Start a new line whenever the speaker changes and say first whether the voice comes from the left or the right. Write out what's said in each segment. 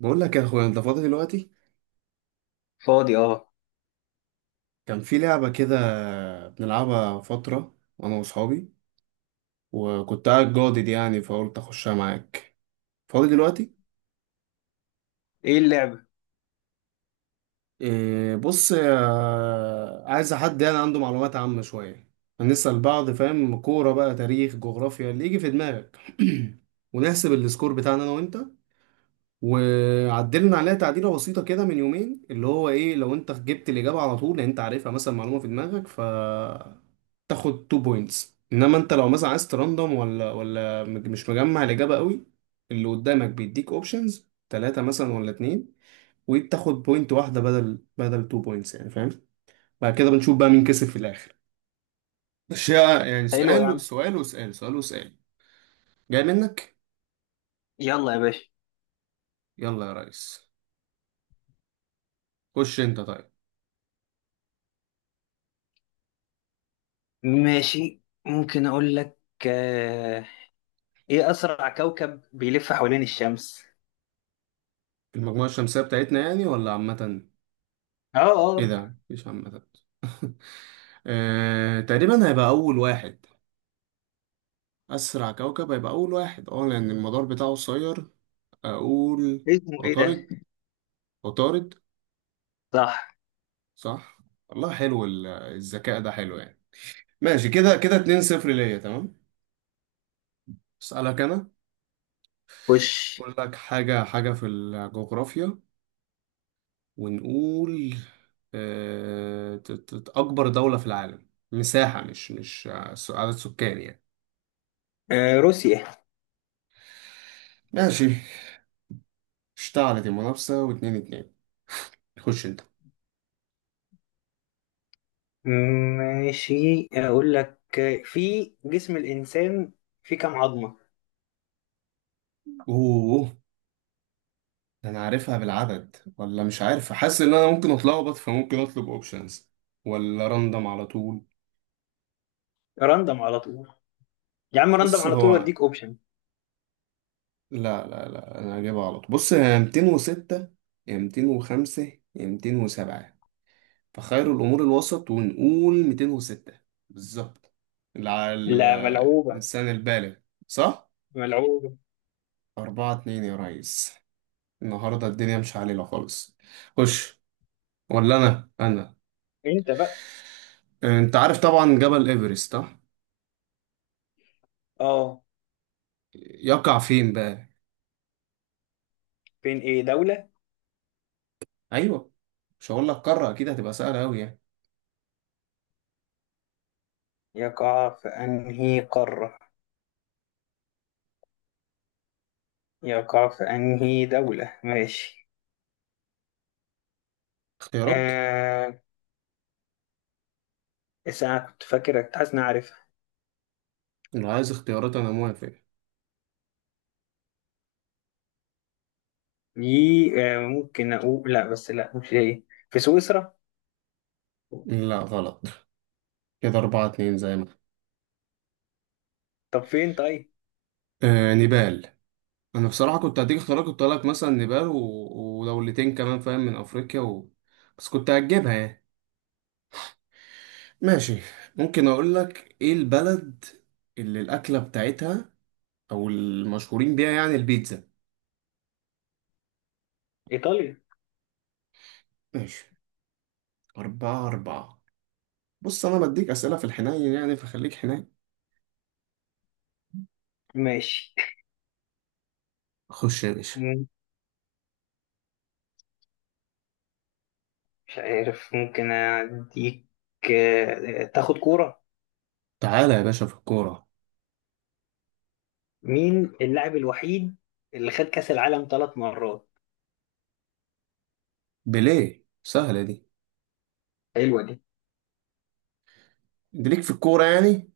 right: بقول لك يا اخويا، انت فاضي دلوقتي؟
left: فاضي، اه.
right: كان في لعبة كده بنلعبها فترة انا واصحابي، وكنت قاعد جادد يعني فقلت اخشها معاك. فاضي دلوقتي؟
left: ايه اللعبة؟
right: إيه بص، عايز حد يعني عنده معلومات عامة شوية، هنسأل بعض. فاهم كورة بقى، تاريخ، جغرافيا، اللي يجي في دماغك. ونحسب السكور بتاعنا انا وانت. وعدلنا عليها تعديلة بسيطة كده من يومين، اللي هو ايه، لو انت جبت الإجابة على طول لان انت عارفها مثلا، معلومة في دماغك، ف تاخد 2 بوينتس. انما انت لو مثلا عايز تراندوم، ولا مش مجمع الاجابه قوي، اللي قدامك بيديك اوبشنز ثلاثه مثلا ولا اتنين، وبتاخد بوينت واحده بدل 2 بوينتس يعني، فاهم؟ بعد كده بنشوف بقى مين كسب في الاخر. اشياء يعني،
left: حلو يا
right: سؤال
left: عم.
right: سؤال وسؤال سؤال وسؤال. جاي منك.
left: يلا يا باشا.
right: يلا يا ريس. خش انت طيب.
left: ماشي، ممكن اقول لك. آه، ايه اسرع كوكب بيلف حوالين الشمس؟
right: المجموعه الشمسيه بتاعتنا يعني ولا عامه؟
left: اه، اه.
right: ايه ده مش عامه. آه، تقريبا هيبقى اول واحد. اسرع كوكب هيبقى اول واحد، اه، لان المدار بتاعه قصير. اقول
left: اسمه ايه ده؟
right: عطارد. عطارد.
left: صح.
right: صح. والله حلو، الذكاء ده حلو يعني. ماشي، كده كده 2 0 ليا، تمام. اسالك انا.
left: خش.
right: اقول لك حاجه حاجه في الجغرافيا، ونقول، اكبر دوله في العالم مساحه، مش عدد سكان يعني.
left: روسيا.
right: ماشي. اشتعلت المنافسه، واتنين اتنين. خش انت.
left: ماشي، اقول لك. في جسم الانسان في كام عظمة؟
right: اوه، ده انا عارفها بالعدد ولا مش عارف. حاسس ان انا ممكن اتلخبط، فممكن اطلب اوبشنز ولا راندم على طول.
left: راندم على طول. يا عم راندم
right: بص
left: على طول
right: هو،
left: واديك اوبشن.
right: لا لا لا انا هجيبها غلط. بص هي 206 يا 205 يا 207، فخير الامور الوسط ونقول 206. بالظبط. على
left: لا، ملعوبة.
right: الانسان البالغ. صح.
left: ملعوبة.
right: 4 2 يا ريس. النهارده الدنيا مش علينا خالص. خش. ولا انا؟
left: انت بقى.
right: انت عارف طبعا جبل ايفرست، صح؟
left: اه.
right: يقع فين بقى؟
left: بين ايه دولة؟
right: ايوه. مش هقول لك قاره اكيد هتبقى سهله قوي يعني.
left: يقع في انهي قارة، يقع في أنهي دولة. ماشي.
right: اختيارات؟
left: آه بس أنا كنت حاسس إن أنا عارفها
right: لو عايز اختيارات انا موافق.
left: دي. ممكن أقول لا، بس لا، مش هي. في سويسرا.
right: لا، غلط. كده أربعة اتنين، زي ما.
left: طب فين طيب؟
right: آه نيبال. أنا بصراحة كنت هديك اختيارات، كنت هقولك مثلا نيبال و... ودولتين كمان فاهم من أفريقيا و... بس كنت هجيبها يعني. ماشي. ممكن أقولك إيه البلد اللي الأكلة بتاعتها أو المشهورين بيها يعني، البيتزا.
left: إيطاليا.
right: ماشي. أربعة أربعة. بص، أنا بديك أسئلة في الحنين يعني، فخليك حنين.
left: ماشي.
right: خش يا باشا.
left: مم، مش عارف، ممكن أديك. تاخد كورة.
right: تعالى يا باشا في الكورة.
left: مين اللاعب الوحيد اللي خد كأس العالم ثلاث مرات؟
right: بيليه، سهلة دي.
left: حلوة دي.
right: أنت ليك في الكورة يعني.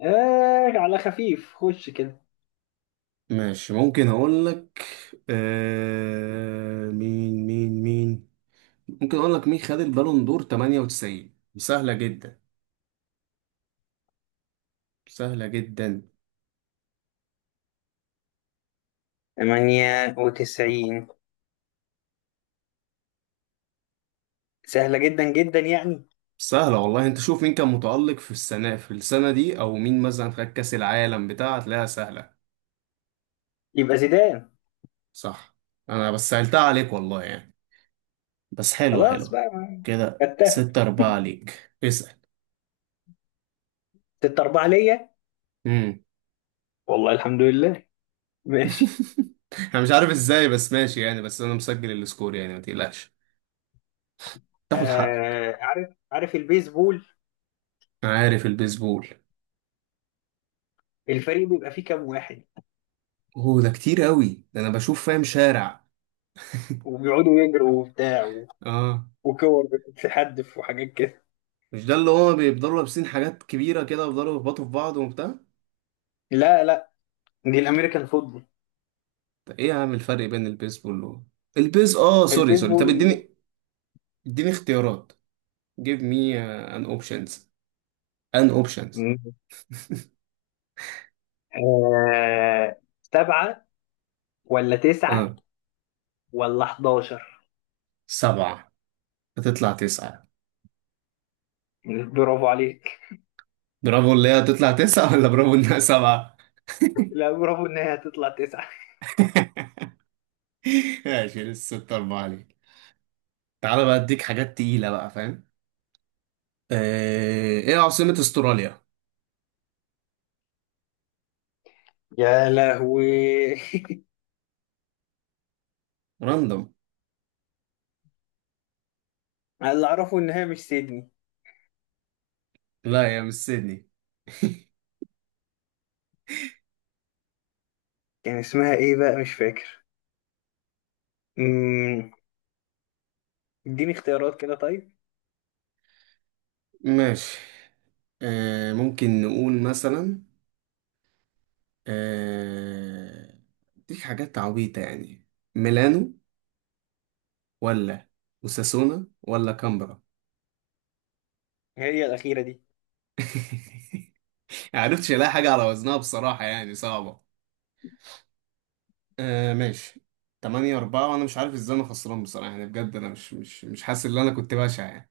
left: على خفيف، خش كده.
right: ماشي، ممكن اقول لك. آه، مين ممكن اقول لك، مين خد البالون دور 98؟ سهلة جدا، سهلة جدا.
left: 98 سهلة جدا جدا يعني.
right: سهلة والله، انت شوف مين كان متألق في السنة في السنة دي، او مين مثلا خد كأس العالم بتاع، هتلاقيها سهلة.
left: يبقى زيدان.
right: صح. انا بس سهلتها عليك والله يعني، بس حلوة،
left: خلاص
right: حلوة.
left: بقى
right: كده
left: خدتها.
right: ستة أربعة ليك، اسأل.
left: 6-4 ليا.
right: مم.
left: والله الحمد لله. ماشي.
right: انا مش عارف ازاي بس، ماشي يعني. بس انا مسجل السكور يعني، ما تقلقش، تاخد حقك.
left: عارف عارف البيسبول.
right: عارف البيسبول؟
left: الفريق بيبقى فيه كام واحد؟
right: هو ده كتير قوي، ده انا بشوف فاهم شارع.
left: وبيقعدوا يجروا وبتاع
right: اه.
left: وكور بتتحدف وحاجات كده.
right: مش ده اللي هو بيفضلوا لابسين حاجات كبيره كده ويفضلوا يخبطوا في بعض وبتاع؟
left: لا، لا، دي الأمريكان فوتبول.
right: طب ايه يا عم الفرق بين البيسبول و البيز، سوري سوري. طب
left: البيسبول.
right: اديني، اديني اختيارات. Give me an options. An options.
left: سبعة ولا تسعة
right: اه
left: ولا 11؟
right: سبعة. هتطلع تسعة.
left: برافو عليك.
right: برافو، اللي هي هتطلع تسعة ولا برافو انها سبعة؟
left: لا، برافو ان هي هتطلع تسعة.
right: ماشي، لسه ستة أربعة عليك. تعالى بقى اديك حاجات تقيلة بقى، فاهم؟ آه، ايه عاصمة استراليا؟
left: يا لهوي.
right: راندوم.
left: أنا اللي اعرفه ان هي مش سيدني.
right: لا يا، مش سيدني.
left: كان اسمها ايه بقى، مش فاكر. مم، اديني اختيارات كده طيب.
right: ماشي. آه، ممكن نقول مثلا، آه، ديك حاجات عبيطة يعني، ميلانو ولا وساسونا ولا كامبرا.
left: هي الأخيرة دي.
right: معرفتش الاقي حاجة على وزنها بصراحة يعني، صعبة. آه ماشي. تمانية أربعة، وأنا مش عارف إزاي أنا خسران بصراحة يعني، بجد أنا مش حاسس إن أنا كنت بشع يعني.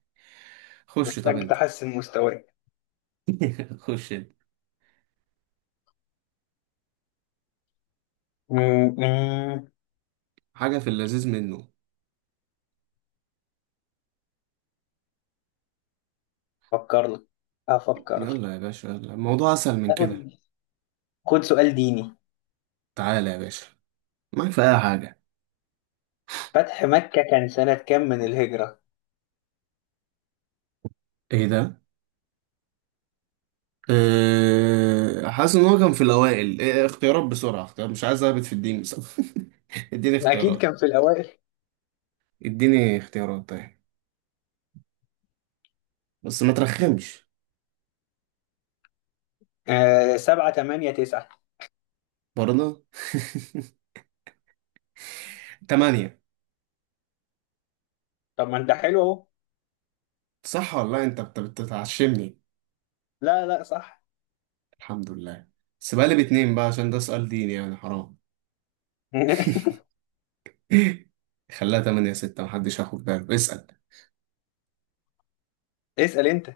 right: خش طب
left: محتاج
right: أنت.
left: تحسن مستواك.
right: خش أنت.
left: مم، مم،
right: حاجة في اللذيذ منه.
left: أفكر لك أفكر لك.
right: يلا يا باشا، يلا الموضوع أسهل من كده.
left: آخد- خد سؤال ديني.
right: تعالى يا باشا، معاك في اي حاجه.
left: فتح مكة كان سنة كام من الهجرة؟
right: ايه ده. أه، حاسس ان هو كان في الاوائل، إيه اختيارات بسرعه، اختيار، مش عايز اهبط في الدين بس. اديني
left: أكيد
right: اختيارات.
left: كان في الأوائل.
right: اديني اختيارات طيب، بس ما ترخمش.
left: سبعة تمانية تسعة.
right: برضه. تمانية.
left: طب ما أنت حلو أهو.
right: صح والله، انت بتتعشمني.
left: لا، لا، صح.
right: الحمد لله. بس بقى لي باتنين بقى، عشان ده سؤال ديني يعني، حرام. خليها تمانية ستة، محدش هياخد باله. اسأل.
left: اسأل أنت.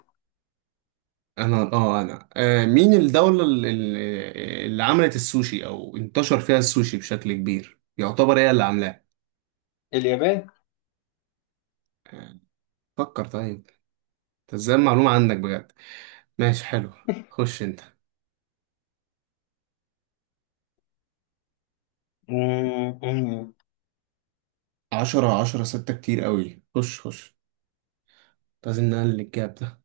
right: انا، مين الدولة اللي عملت السوشي او انتشر فيها السوشي بشكل كبير يعتبر هي اللي عاملاه؟
left: اليابان.
right: آه، فكر طيب. انت ازاي المعلومة عندك بجد. ماشي حلو. خش انت.
left: مم، مم،
right: عشرة عشرة ستة كتير قوي، خش خش. لازم نقلل الجاب ده.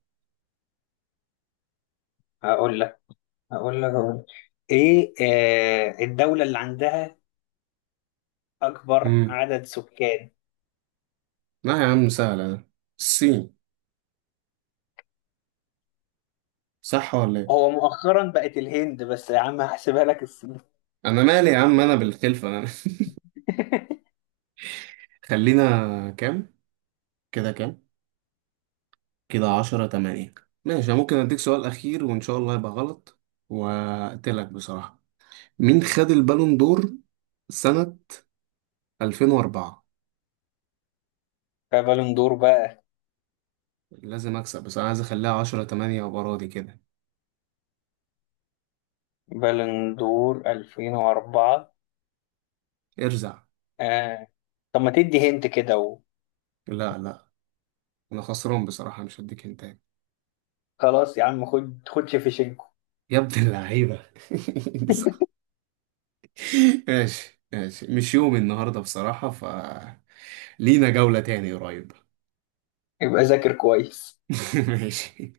left: هقول لك هقول لك هقول لك إيه. الدولة اللي عندها أكبر
right: مم.
left: عدد سكان.
right: لا يا عم سهلة ده، الصين. صح ولا ايه؟
left: هو مؤخرا بقت الهند، بس يا عم هحسبها لك الصين.
right: انا مالي يا عم، انا بالخلفة انا. خلينا. كام، كده كام، كده عشرة تمانية. ماشي. أنا ممكن أديك سؤال أخير وإن شاء الله يبقى غلط وأقتلك بصراحة. مين خد البالون دور سنة 2004؟
left: فبالون دور بقى.
right: لازم أكسب، بس أنا عايز أخليها عشرة تمانية وأبقى راضي كده.
left: بالون دور 2004.
right: ارزع.
left: آه. طب ما تدي هنت كده.
right: لا لا. أنا خسران بصراحة، مش هديك هنتاية.
left: وخلاص يا عم، خد شيفشنكو.
right: يا ابن اللعيبة. دي صح. ماشي ماشي، مش يوم النهاردة بصراحة. ف لينا جولة تاني قريب.
left: يبقى ذاكر كويس.
right: ماشي.